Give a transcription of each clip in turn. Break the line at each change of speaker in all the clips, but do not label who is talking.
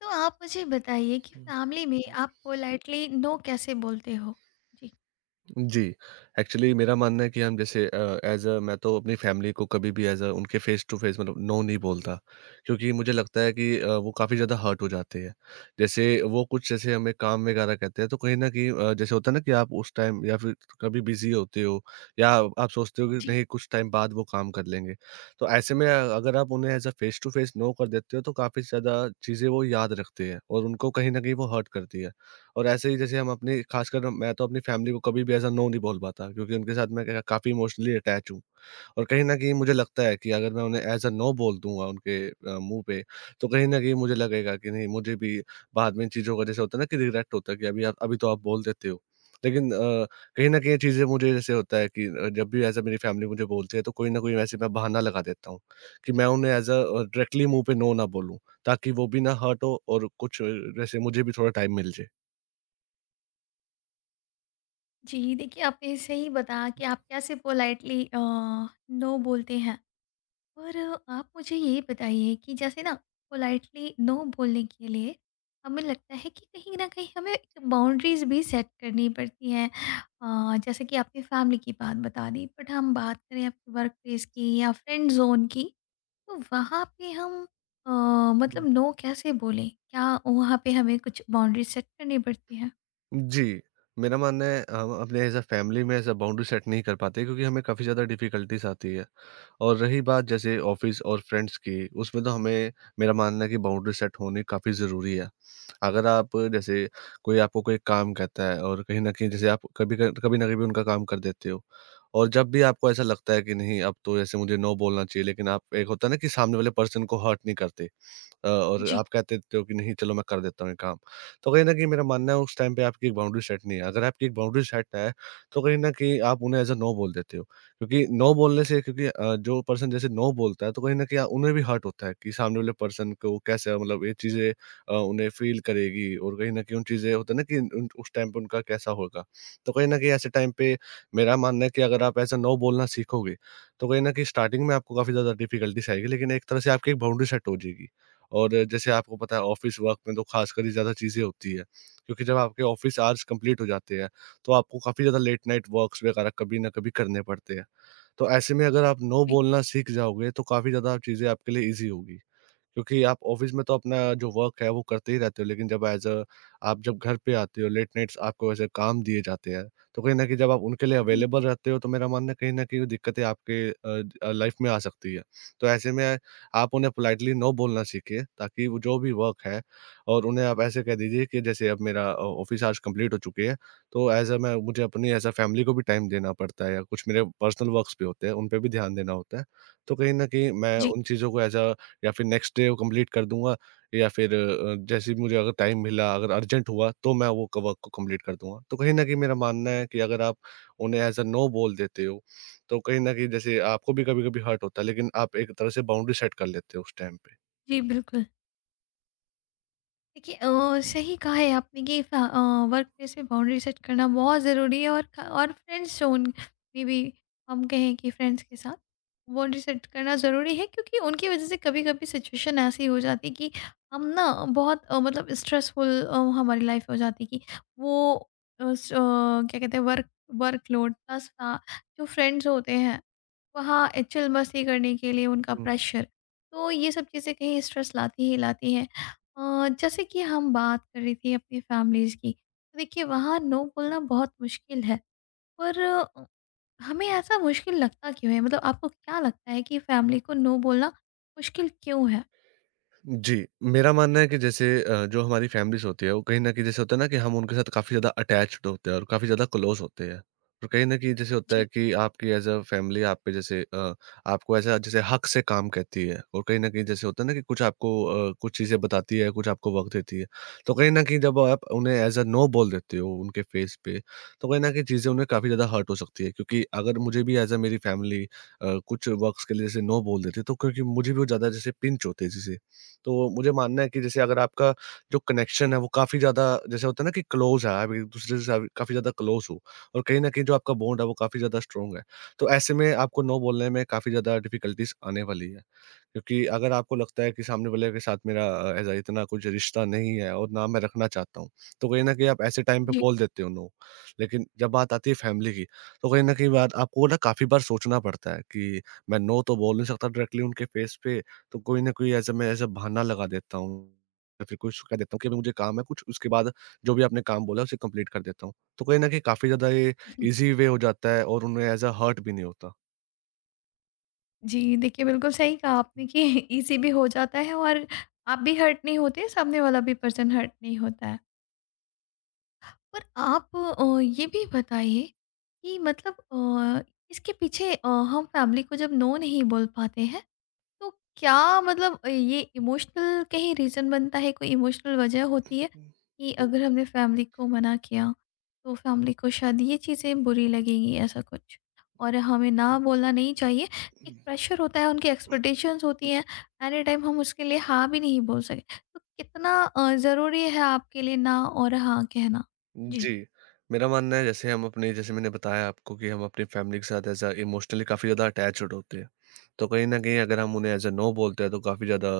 तो आप मुझे बताइए कि
हुँ।
फैमिली में
हुँ।
आप पोलाइटली नो कैसे बोलते हो? जी।
जी, एक्चुअली मेरा मानना है कि हम जैसे एज़ अ मैं तो अपनी फ़ैमिली को कभी भी एज़ अ उनके फ़ेस टू फ़ेस मतलब नो नहीं बोलता, क्योंकि मुझे लगता है कि वो काफ़ी ज़्यादा हर्ट हो जाते हैं। जैसे वो कुछ जैसे हमें काम वगैरह कहते हैं तो कहीं न कहीं जैसे होता है ना कि आप उस टाइम या फिर कभी बिज़ी होते हो या आप सोचते हो कि
जी।
नहीं कुछ टाइम बाद वो काम कर लेंगे। तो ऐसे में अगर आप उन्हें as a face to face no कर देते हो तो काफ़ी ज़्यादा चीज़ें वो याद रखते हैं और उनको कहीं न कहीं वो हर्ट करती है। और ऐसे ही जैसे हम अपनी, खासकर मैं तो अपनी फैमिली को, कभी भी ऐसा नो नहीं बोल पाता, क्योंकि उनके साथ मैं काफ़ी इमोशनली अटैच हूँ। और कहीं न कहीं मुझे लगता है कि अगर मैं उन्हें ऐज़ अ नो बोल दूँगा उनके मुँह पे, तो कहीं न कहीं मुझे लगेगा कि नहीं, मुझे भी बाद में इन चीज़ों का, जैसे होता है ना कि रिग्रेट होता है कि अभी आप, अभी तो आप बोल देते हो। लेकिन अ, कहीं न कहीं ये चीज़ें मुझे जैसे होता है कि जब भी ऐसा मेरी फैमिली मुझे बोलती है, तो कोई न कोई वैसे मैं बहाना लगा देता हूँ कि मैं उन्हें ऐज़ अ डायरेक्टली मुँह पे नो ना बोलूँ, ताकि वो भी ना हर्ट हो और कुछ वैसे मुझे भी थोड़ा टाइम मिल जाए।
जी, देखिए आपने सही बताया कि आप कैसे पोलाइटली नो बोलते हैं। और आप मुझे ये बताइए कि जैसे ना पोलाइटली नो बोलने के लिए हमें लगता है कि कहीं न कहीं हमें बाउंड्रीज़ भी सेट करनी पड़ती हैं। जैसे कि आपने फैमिली की बात बता दी, बट हम बात करें आपके वर्क प्लेस की या फ्रेंड ज़ोन की तो वहाँ पे हम अ, मतलब नो कैसे बोलें? क्या वहाँ पे हमें कुछ बाउंड्री सेट करनी पड़ती है?
जी। मेरा मानना है, हम अपने एज़ अ फैमिली में ऐसा बाउंड्री सेट नहीं कर पाते, क्योंकि हमें काफ़ी ज़्यादा डिफ़िकल्टीज़ आती है। और रही बात जैसे ऑफ़िस और फ्रेंड्स की, उसमें तो हमें, मेरा मानना है कि बाउंड्री सेट होनी काफ़ी ज़रूरी है। अगर आप जैसे, कोई आपको कोई काम कहता है और कहीं न कहीं जैसे आप कभी न कभी उनका काम कर देते हो। और जब भी आपको ऐसा लगता है कि नहीं, अब तो जैसे मुझे नो बोलना चाहिए, लेकिन आप, एक होता है ना कि सामने वाले पर्सन को हर्ट नहीं करते। और
जी।
आप कहते थे हो कि नहीं, चलो मैं कर देता हूँ ये काम। तो कहीं न कहीं मेरा मानना है, उस टाइम पे आपकी एक बाउंड्री सेट नहीं है। अगर आपकी एक बाउंड्री सेट है, तो कहीं न कहीं आप उन्हें एज़ अ नो बोल देते हो। क्योंकि नो बोलने से, क्योंकि जो पर्सन जैसे नो बोलता है, तो कहीं न कहीं उन्हें भी हर्ट होता है कि सामने वाले पर्सन को कैसे, मतलब ये चीज़ें उन्हें फ़ील करेगी, और कहीं न कहीं उन चीज़ें होता है ना कि उन उस टाइम पे उनका कैसा होगा। तो कहीं न कहीं ऐसे टाइम पे मेरा मानना है कि अगर आप एज़ अ नो बोलना सीखोगे, तो कहीं न कहीं स्टार्टिंग में आपको काफ़ी ज़्यादा डिफ़िकल्टीज़ आएगी, लेकिन एक तरह से आपकी एक बाउंड्री सेट हो जाएगी। और जैसे आपको पता है, ऑफिस वर्क में तो खासकर ही ज़्यादा चीज़ें होती है, क्योंकि जब आपके ऑफिस आवर्स कंप्लीट हो जाते हैं, तो आपको काफ़ी ज़्यादा लेट नाइट वर्क्स वगैरह कभी ना कभी करने पड़ते हैं। तो ऐसे में अगर आप नो
जी,
बोलना सीख जाओगे, तो काफ़ी ज़्यादा चीज़ें आपके लिए ईजी होगी, क्योंकि आप ऑफ़िस में तो अपना जो वर्क है वो करते ही रहते हो, लेकिन जब एज़ अ आप जब घर पे आते हो, लेट नाइट्स आपको ऐसे काम दिए जाते हैं, तो कहीं न कहीं जब आप उनके लिए
जी,
अवेलेबल रहते हो, तो मेरा मानना है, कहीं न कहीं वो दिक्कतें आपके लाइफ़ में आ सकती है। तो ऐसे में आप उन्हें पोलाइटली नो बोलना सीखिए, ताकि वो जो भी वर्क है, और उन्हें आप ऐसे कह दीजिए कि जैसे अब मेरा ऑफ़िस आज कंप्लीट हो चुकी है, तो एज़ अ मैं, मुझे अपनी एज़ अ फैमिली को भी टाइम देना पड़ता है, या कुछ मेरे पर्सनल वर्क्स भी होते हैं, उन पे भी ध्यान देना होता है। तो कहीं न कहीं मैं
जी,
उन चीज़ों को एज़ अ या फिर नेक्स्ट डे वो कंप्लीट कर दूँगा, या फिर जैसे भी मुझे, अगर टाइम मिला, अगर अर्जेंट हुआ, तो मैं वो क वर्क को कंप्लीट कर दूँगा। तो कहीं न कहीं मेरा मानना है कि अगर आप उन्हें एज़ अ नो बोल देते हो, तो कहीं न कहीं जैसे आपको भी कभी-कभी हर्ट होता है, लेकिन आप एक तरह से बाउंड्री सेट कर लेते हो उस टाइम
जी, बिल्कुल। देखिए
पे।
सही कहा है आपने कि वर्क प्लेस में बाउंड्री सेट करना बहुत ज़रूरी है और और फ्रेंड्स जोन में भी हम कहें कि फ्रेंड्स के साथ बाउंड्री सेट करना ज़रूरी है क्योंकि उनकी वजह से कभी कभी सिचुएशन ऐसी हो जाती कि हम ना बहुत मतलब स्ट्रेसफुल हमारी लाइफ हो जाती कि वो क्या कहते हैं वर्क वर्कलोड प्लस जो फ्रेंड्स होते हैं वहाँ ए, चिल मस्ती करने के लिए उनका प्रेशर तो ये सब चीज़ें कहीं स्ट्रेस लाती ही लाती हैं। जैसे कि हम बात कर रही थी अपनी फैमिलीज़ की तो देखिए वहाँ नो बोलना बहुत मुश्किल है पर हमें ऐसा मुश्किल लगता क्यों है? मतलब आपको क्या लगता है कि फैमिली को नो बोलना मुश्किल क्यों है?
जी, मेरा मानना है कि जैसे जो हमारी फैमिलीज़ होती है, वो कहीं न कहीं, जैसे होता है ना कि हम उनके साथ काफ़ी ज़्यादा अटैच्ड होते हैं और काफ़ी ज़्यादा क्लोज़ होते हैं। और कहीं न कहीं जैसे होता है
जी।
कि आपकी एज़ अ फैमिली आप पे जैसे आपको ऐसा जैसे हक से काम कहती है, और कहीं न कहीं जैसे होता है ना कि कुछ आपको कुछ चीज़ें बताती है, कुछ आपको वक़्त देती है। तो कहीं न कहीं जब आप उन्हें एज़ अ नो बोल देते हो उनके फ़ेस पे, तो कहीं न कहीं चीज़ें उन्हें काफ़ी ज़्यादा हर्ट हो सकती है, क्योंकि अगर मुझे भी एज़ अ मेरी फैमिली कुछ वक़्त के लिए जैसे नो बोल देती है, तो क्योंकि मुझे भी वो ज़्यादा जैसे पिंच होते हैं जैसे, तो मुझे मानना है कि जैसे अगर आपका जो कनेक्शन है, वो काफ़ी ज़्यादा जैसे, होता है ना कि क्लोज़ है, आप एक-दूसरे से आप काफ़ी ज़्यादा क्लोज़ हो, और कहीं न कहीं जो आपका बॉन्ड है वो काफ़ी ज़्यादा स्ट्रॉन्ग है। तो ऐसे में आपको नो बोलने में काफ़ी ज़्यादा डिफ़िकल्टीज़ आने वाली है। क्योंकि अगर आपको लगता है कि सामने वाले के साथ मेरा ऐसा इतना कुछ रिश्ता नहीं है, और ना मैं रखना चाहता हूँ, तो कहीं न कहीं आप ऐसे टाइम पे
जी।
बोल देते हो नो। लेकिन जब बात आती है फैमिली की, तो कहीं न कहीं बात आपको ना, काफ़ी बार सोचना पड़ता है कि मैं नो तो बोल नहीं सकता डायरेक्टली उनके फेस पे, तो कोई ना कोई ऐसा मैं ऐसा बहाना लगा देता हूँ, या फिर कुछ कह देता हूँ कि अभी मुझे काम है कुछ, उसके बाद जो भी आपने काम बोला उसे कंप्लीट कर देता हूँ। तो कहीं न कहीं काफ़ी ज़्यादा ये ईज़ी वे हो जाता है, और उन्हें ऐसा हर्ट भी नहीं होता।
जी, देखिए बिल्कुल सही कहा आपने कि इजी भी हो जाता है और आप भी हर्ट नहीं होते, सामने वाला भी पर्सन हर्ट नहीं होता है। पर आप ये भी बताइए कि मतलब इसके पीछे हम फैमिली को जब नो नहीं बोल पाते हैं तो क्या मतलब ये इमोशनल कहीं रीज़न बनता है? कोई इमोशनल वजह होती है कि अगर हमने फैमिली को मना किया तो फैमिली को शायद ये चीज़ें बुरी लगेंगी, ऐसा कुछ? और हमें ना बोलना नहीं चाहिए, एक प्रेशर होता है, उनकी एक्सपेक्टेशंस होती हैं। एनी टाइम हम उसके लिए हाँ भी नहीं बोल सके, तो कितना ज़रूरी है आपके लिए ना और हाँ कहना? जी।
जी। मेरा मानना है, जैसे हम अपने, जैसे मैंने बताया आपको कि हम अपनी फैमिली के साथ एज़ अ इमोशनली काफ़ी ज़्यादा अटैच्ड होते हैं। तो कहीं न कहीं अगर हम उन्हें एज़ अ नो बोलते हैं, तो काफ़ी ज़्यादा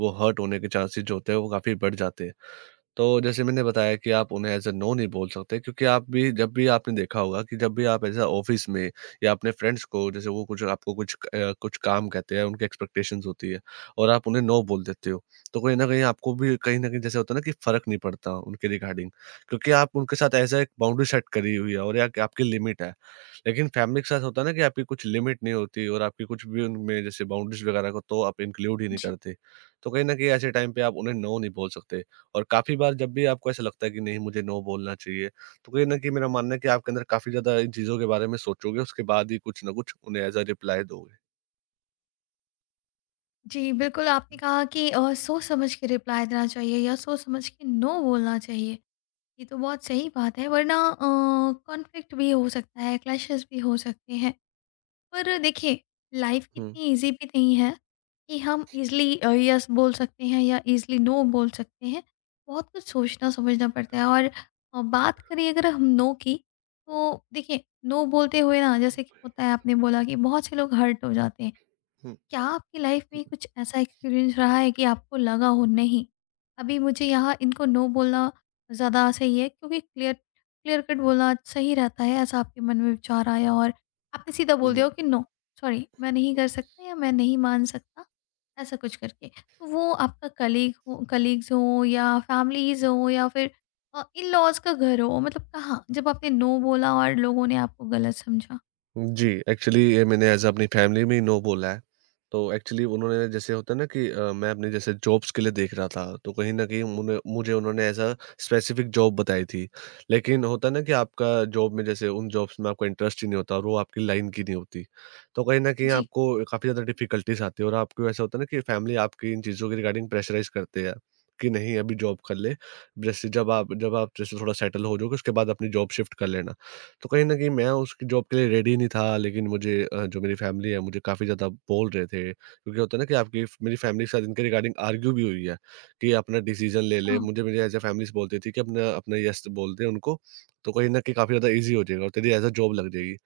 वो हर्ट होने के चांसेज़ जो होते हैं वो काफ़ी बढ़ जाते हैं। तो जैसे मैंने बताया कि आप उन्हें एज़ अ नो नहीं बोल सकते, क्योंकि आप भी, जब भी आपने देखा होगा कि जब भी आप एज़ अ ऑफ़िस में या अपने फ्रेंड्स को जैसे, वो कुछ आपको कुछ कुछ काम कहते हैं, उनकी एक्सपेक्टेशंस होती है, और आप उन्हें नो बोल देते हो, तो कहीं न कहीं आपको भी कहीं न कहीं, जैसे होता है ना कि फ़र्क नहीं पड़ता उनके रिगार्डिंग, क्योंकि आप उनके साथ एज़ अ एक बाउंड्री सेट करी हुई है, और या आपकी लिमिट है। लेकिन फैमिली के साथ होता है ना कि आपकी कुछ लिमिट नहीं होती, और आपकी कुछ भी उनमें जैसे बाउंड्रीज़ वगैरह को तो आप इंक्लूड ही नहीं
जी,
करते। तो कहीं न कहीं ऐसे टाइम पे आप उन्हें नो नहीं बोल सकते। और काफ़ी बार जब भी आपको ऐसा लगता है कि नहीं, मुझे नो बोलना चाहिए, तो कहीं न कहीं मेरा मानना है कि आपके अंदर काफ़ी ज़्यादा इन चीज़ों के बारे में सोचोगे, उसके बाद ही कुछ न कुछ उन्हें एज़ अ रिप्लाई दोगे।
जी, बिल्कुल आपने कहा कि सोच समझ के रिप्लाई देना चाहिए या सोच समझ के नो बोलना चाहिए। ये तो बहुत सही बात है, वरना कॉन्फ्लिक्ट भी हो सकता है, क्लैशेस भी हो सकते हैं। पर देखिए लाइफ
हुँ।
इतनी ईज़ी भी नहीं है कि हम ईज़िली येस बोल सकते हैं या ईज़िली नो बोल सकते हैं। बहुत कुछ सोचना-समझना पड़ता है। और बात करें अगर हम नो की, तो देखिए नो बोलते हुए ना, जैसे कि होता है, आपने बोला कि बहुत से लोग हर्ट हो जाते हैं। क्या आपकी लाइफ में कुछ ऐसा एक्सपीरियंस रहा है कि आपको लगा हो, नहीं, अभी मुझे यहाँ इनको नो बोलना ज़्यादा सही है क्योंकि क्लियर क्लियर कट बोलना सही रहता है, ऐसा आपके मन में विचार आया और आपने सीधा बोल
हुँ।
दिया हो कि नो, सॉरी, मैं नहीं कर सकता या मैं नहीं मान सकता, ऐसा कुछ करके? तो वो आपका कलीग हो, कलीग्स हो, या फैमिलीज हो, या फिर इन लॉज का घर हो, मतलब कहाँ जब आपने नो बोला और लोगों ने आपको गलत समझा?
जी, एक्चुअली ये मैंने एज़ अ अपनी फैमिली में ही नो बोला है। तो एक्चुअली उन्होंने, जैसे होता है ना कि मैं अपनी जैसे जॉब्स के लिए देख रहा था, तो कहीं न कहीं उन्होंने एज़ अ स्पेसिफ़िक जॉब बताई थी। लेकिन होता है ना कि आपका जॉब में, जैसे उन जॉब्स में आपका इंटरेस्ट ही नहीं होता, और वो आपकी लाइन की नहीं होती। तो कहीं न कहीं
जी।
आपको काफ़ी ज़्यादा डिफ़िकल्टीज़ आती है, और आपको ऐसा होता है ना कि फैमिली आपकी इन चीज़ों के रिगार्डिंग प्रेशराइज़ करते हैं कि नहीं, अभी जॉब कर ले। जैसे जब आप जैसे थोड़ा सेटल हो जाओगे, उसके बाद अपनी जॉब शिफ्ट कर लेना। तो कहीं न कहीं मैं उसकी जॉब के लिए रेडी नहीं था, लेकिन मुझे, जो मेरी फैमिली है मुझे काफ़ी ज़्यादा बोल रहे थे। क्योंकि होता है ना कि आपकी मेरी फैमिली के साथ इनके रिगार्डिंग आर्ग्यू भी हुई है कि अपना डिसीज़न ले ले।
हाँ।
मुझे मेरी एज़ अ फैमिली से बोलती थी कि अपना अपना यस बोल दे उनको, तो कहीं न कहीं काफ़ी ज़्यादा ईज़ी हो जाएगा और तेरी एज़ अ जॉब लग जाएगी।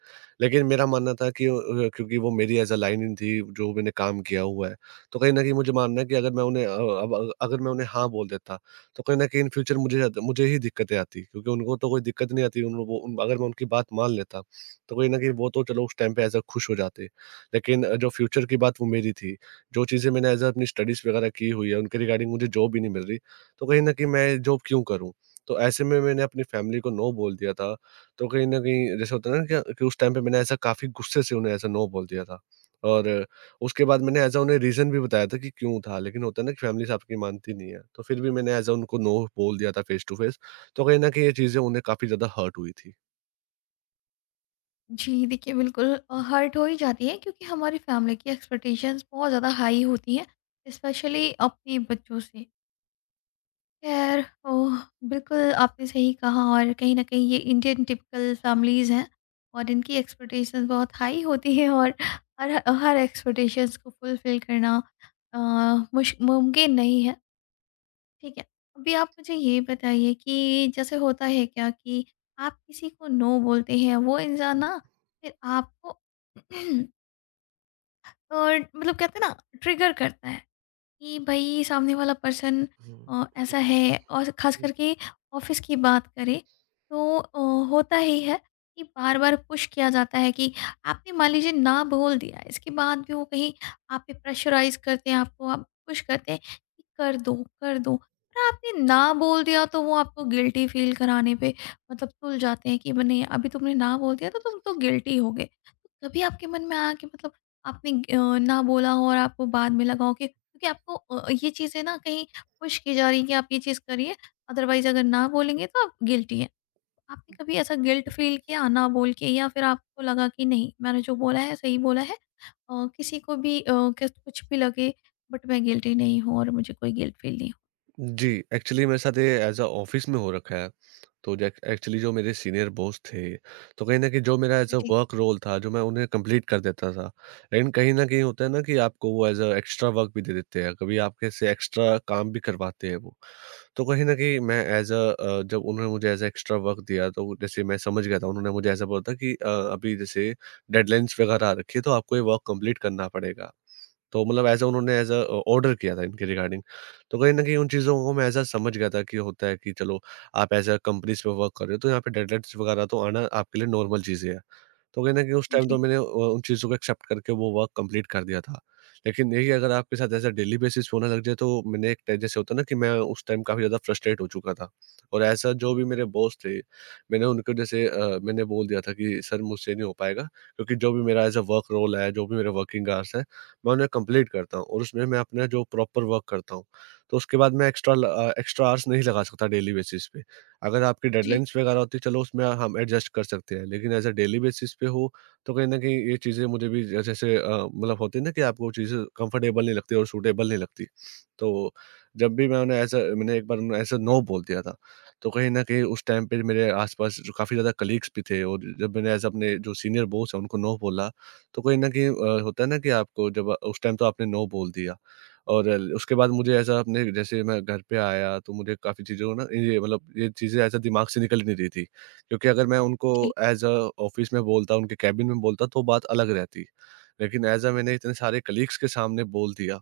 लेकिन मेरा मानना था कि क्योंकि वो मेरी एज़ अ लाइन इन थी, जो मैंने काम किया हुआ है। तो कहीं न कहीं मुझे मानना है कि अगर मैं उन्हें अब अगर मैं उन्हें हाँ बोल देता तो कहीं न कहीं इन फ्यूचर मुझे ज़्यादा मुझे ही दिक्कतें आती, क्योंकि उनको तो कोई दिक्कत नहीं आती, उन वो उन अगर मैं उनकी बात मान लेता, तो कहीं न कहीं वो तो चलो उस टाइम पे ऐज़ अ खुश हो जाते। लेकिन जो फ्यूचर की बात वो मेरी थी, जो चीज़ें मैंने ऐज़ अ अपनी स्टडीज़ वगैरह की हुई है, उनके रिगार्डिंग मुझे जॉब ही नहीं मिल रही, तो कहीं न कहीं मैं जॉब क्यों करूँ? तो ऐसे में मैंने अपनी फैमिली को नो बोल दिया था। तो कहीं न कहीं जैसे होता है ना कि उस टाइम पे मैंने ऐसा काफ़ी गुस्से से उन्हें ऐसा नो बोल दिया था। और उसके बाद मैंने ऐज़ अ उन्हें रीज़न भी बताया था कि क्यों था, लेकिन होता है ना कि फ़ैमिलीज़ आपकी मानती नहीं है। तो फिर भी मैंने ऐज़ अ उनको नो बोल दिया था, फेस टू फेस। तो कहीं न कहीं ये चीज़ें उन्हें काफ़ी ज़्यादा हर्ट हुई थी।
जी, देखिए बिल्कुल, हर्ट हो ही जाती है क्योंकि हमारी फैमिली की एक्सपेक्टेशंस बहुत ज़्यादा हाई होती हैं, स्पेशली अपने बच्चों से। खैर, ओह, बिल्कुल आपने सही कहा, और कहीं ना कहीं ये इंडियन टिपिकल फैमिलीज़ हैं और इनकी एक्सपेक्टेशंस बहुत हाई होती है, और हर हर एक्सपेक्टेशंस को फुलफिल करना अ, मुश मुमकिन नहीं है। ठीक है। अभी आप मुझे ये बताइए कि जैसे होता है क्या कि आप किसी को नो बोलते हैं, वो इंसान ना फिर आपको और मतलब कहते हैं ना, ट्रिगर करता है। कि भाई सामने वाला पर्सन
हुँ।
ऐसा है, और ख़ास करके ऑफिस की बात करें तो होता ही है कि बार बार पुश किया जाता है कि आपने मान लीजिए ना बोल दिया, इसके बाद भी वो कहीं आप पे प्रेशराइज करते हैं, आपको आप पुश करते हैं कि कर दो, कर दो, और आपने ना बोल दिया तो वो आपको गिल्टी फील कराने पे मतलब तुल जाते हैं कि नहीं, अभी तुमने ना बोल दिया तो तुम तो गिल्टी हो गए। तो कभी आपके मन में आया कि मतलब आपने ना बोला हो और आपको बाद में लगा हो कि क्योंकि आपको ये चीज़ें ना कहीं पुश की जा रही है कि आप ये चीज़ करिए, अदरवाइज अगर ना बोलेंगे तो आप गिल्टी हैं? आपने कभी ऐसा गिल्ट फील किया ना बोल के, या फिर आपको लगा कि नहीं, मैंने जो बोला है सही बोला है, किसी को भी कुछ भी लगे, बट मैं गिल्टी नहीं हूँ और मुझे कोई गिल्ट फील नहीं हो? जी।
जी, एक्चुअली मेरे साथ ये ऐज़ अ ऑफ़िस में हो रखा है। तो जैक एक्चुअली जो मेरे सीनियर बॉस थे, तो कहीं न कहीं जो मेरा ऐज़ अ
जी।
वर्क रोल था, जो मैं उन्हें कंप्लीट कर देता था। लेकिन कहीं न कहीं होता है ना कि आपको वो ऐज़ अ एक्स्ट्रा वर्क भी दे देते हैं, कभी आपके से एक्स्ट्रा काम भी करवाते हैं वो। तो कहीं न कहीं मैं ऐज़ अ जब उन्होंने मुझे ऐज़ अ एक्स्ट्रा वर्क दिया, तो जैसे मैं समझ गया था, उन्होंने मुझे ऐसा बोला था कि अभी जैसे डेडलाइन्स वगैरह आ रखी है, तो आपको ये वर्क कंप्लीट करना पड़ेगा। तो मतलब ऐसा उन्होंने ऐज़ अ, ऑर्डर किया था इनके रिगार्डिंग। तो कहीं न कहीं उन चीज़ों को मैं ऐज़ अ, समझ गया था कि होता है कि चलो आप ऐज़ अ, कंपनीज़ पे वर्क कर रहे हो, तो यहाँ पे डेडलाइन्स वगैरह तो आना आपके लिए नॉर्मल चीज़ें हैं। तो कहीं न कहीं उस टाइम तो
जी।
मैंने उन चीज़ों को एक्सेप्ट करके वो वर्क कंप्लीट कर दिया था। लेकिन यही अगर आपके साथ ऐसा डेली बेसिस पे होने लग जाए, तो मैंने एक टाइम, जैसे होता है ना कि मैं उस टाइम काफ़ी ज़्यादा फ्रस्ट्रेट हो चुका था। और ऐसा जो भी मेरे बॉस थे, मैंने उनको जैसे मैंने बोल दिया था कि सर मुझसे नहीं हो पाएगा, क्योंकि जो भी मेरा एज़ अ वर्क रोल है, जो भी मेरे वर्किंग आवर्स हैं, मैं उन्हें कंप्लीट करता हूँ और उसमें मैं अपना जो प्रॉपर वर्क करता हूँ। तो उसके बाद मैं एक्स्ट्रा आवर्स नहीं लगा सकता डेली बेसिस पे। अगर आपकी
जी।
डेडलाइन्स वगैरह होती है, चलो उसमें हम एडजस्ट कर सकते हैं, लेकिन एज़ अ डेली बेसिस पे हो तो कहीं न कहीं ये चीज़ें मुझे भी मतलब होती है ना कि आपको वो चीज़ें कंफर्टेबल नहीं लगती और सूटेबल नहीं लगती। तो जब भी मैं उन्हें एज़ अ मैंने एक बार उन्हें एज़ अ नो बोल दिया था। तो कहीं न कहीं उस टाइम पे मेरे आस-पास जो काफ़ी ज़्यादा कलीग्स भी थे, और जब मैंने एज़ अपने जो सीनियर बॉस हैं उनको नो बोला, तो कहीं न कहीं होता है ना कि आपको जब उस टाइम तो आपने नो बोल दिया। और उसके बाद मुझे ऐसा अपने जैसे मैं घर पे आया, तो मुझे काफ़ी चीज़ों को ना, ये मतलब ये चीज़ें ऐसा दिमाग से निकल ही नहीं रही थी। क्योंकि अगर मैं उनको
जी।
एज़ अ ऑफ़िस में बोलता, उनके केबिन में बोलता, तो बात अलग रहती। लेकिन एज़ अ मैंने इतने सारे कलीग्स के सामने बोल दिया,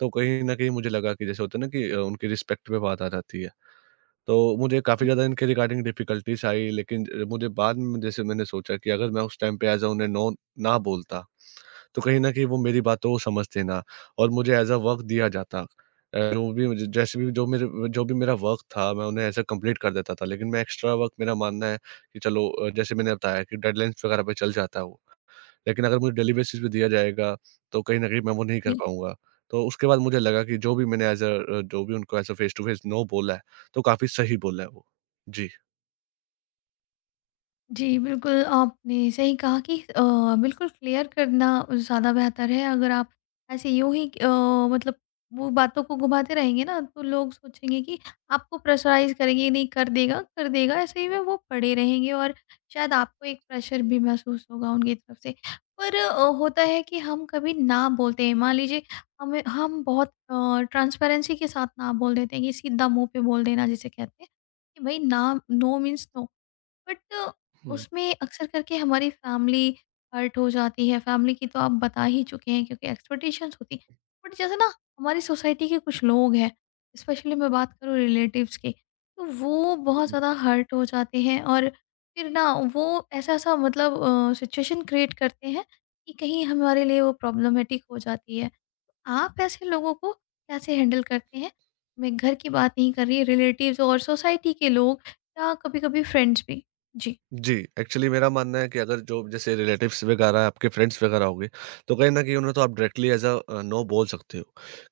तो कहीं न कहीं मुझे लगा कि जैसे होता है ना कि उनकी रिस्पेक्ट पे बात आ जाती है। तो मुझे काफ़ी
जी।
ज़्यादा इनके रिगार्डिंग डिफ़िकल्टीज़ आई, लेकिन मुझे बाद में जैसे मैंने सोचा कि अगर मैं उस टाइम पे एज़ अ उन्हें नो ना बोलता, तो कहीं न कहीं वो मेरी बातों को समझते ना, और मुझे एज़ अ वर्क दिया जाता। जो भी मुझे जैसे भी जो मेरे जो भी मेरा वर्क था, मैं उन्हें ऐसे कंप्लीट कर देता था। लेकिन मैं एक्स्ट्रा वर्क, मेरा मानना है कि चलो जैसे मैंने बताया कि डेडलाइन्स वगैरह पे चल जाता है वो। लेकिन अगर मुझे डेली बेसिस पे दिया जाएगा, तो कहीं न कहीं मैं वो नहीं कर
जी।
पाऊँगा। तो उसके बाद मुझे लगा कि जो भी मैंने जो भी उनको as a face to face no बोला है, तो काफ़ी सही बोला है वो। जी।
जी, बिल्कुल, आपने सही कहा कि बिल्कुल क्लियर करना ज़्यादा बेहतर है। अगर आप ऐसे यूँ ही मतलब वो बातों को घुमाते रहेंगे ना, तो लोग सोचेंगे कि आपको प्रेशराइज़ करेंगे, "ये नहीं, कर देगा, कर देगा।" ऐसे ही में वो पड़े रहेंगे और शायद आपको एक प्रेशर भी महसूस होगा उनकी तरफ से। पर होता है कि हम कभी ना बोलते हैं, मान लीजिए हमें हम बहुत ट्रांसपेरेंसी के साथ ना बोल देते हैं कि सीधा मुँह पे बोल देना जिसे कहते हैं, कि भई ना, नो मीन्स नो। बट उसमें अक्सर करके हमारी फैमिली हर्ट हो जाती है। फैमिली की तो आप बता ही चुके हैं क्योंकि एक्सपेक्टेशंस होती हैं, बट जैसे ना हमारी सोसाइटी के कुछ लोग हैं, स्पेशली मैं बात करूँ रिलेटिव्स की, तो वो बहुत ज़्यादा हर्ट हो जाते हैं और फिर ना वो ऐसा ऐसा मतलब सिचुएशन क्रिएट करते हैं कि कहीं हमारे लिए वो प्रॉब्लमेटिक हो जाती है। आप ऐसे लोगों को कैसे हैंडल करते हैं? मैं घर की बात नहीं कर रही, रिलेटिव्स और सोसाइटी के लोग या कभी-कभी फ्रेंड्स भी। जी।
जी, एक्चुअली मेरा मानना है कि अगर जो जैसे रिलेटिव्स वगैरह आपके फ्रेंड्स वगैरह हो गए, तो कहीं न कहीं उन्हें तो आप डायरेक्टली नो बोल सकते हो।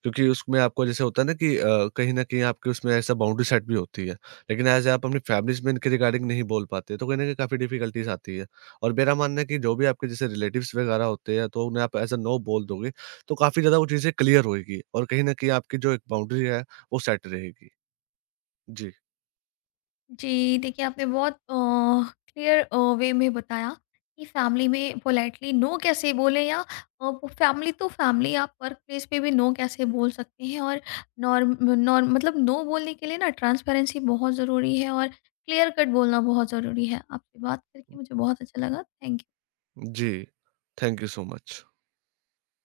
क्योंकि उसमें आपको जैसे होता है ना कि कहीं न कहीं आपके उसमें ऐसा बाउंड्री सेट भी होती है। लेकिन ऐज़ आप अपनी फैमिलीज़ में इनके रिगार्डिंग नहीं बोल पाते, तो कहीं न कहीं काफ़ी डिफ़िकल्टीज़ आती है। और मेरा मानना है कि जो भी आपके जैसे रिलेटिव्स वगैरह होते हैं, तो उन्हें आप ऐज़ अ नो बोल दोगे, तो काफ़ी ज़्यादा वो चीज़ें क्लियर होएगी, और कहीं न कहीं आपकी जो एक बाउंड्री है, वो सेट रहेगी। जी,
जी, देखिए आपने बहुत क्लियर वे में बताया कि फैमिली में पोलाइटली नो कैसे बोलें, या अ, फैमिली तो फैमिली, आप वर्क प्लेस पे भी नो कैसे बोल सकते हैं, और नॉर्म नॉर्म मतलब नो बोलने के लिए ना ट्रांसपेरेंसी बहुत ज़रूरी है और क्लियर कट बोलना बहुत ज़रूरी है। आपसे बात करके मुझे बहुत अच्छा लगा। Thank you.
जी। Thank you so much.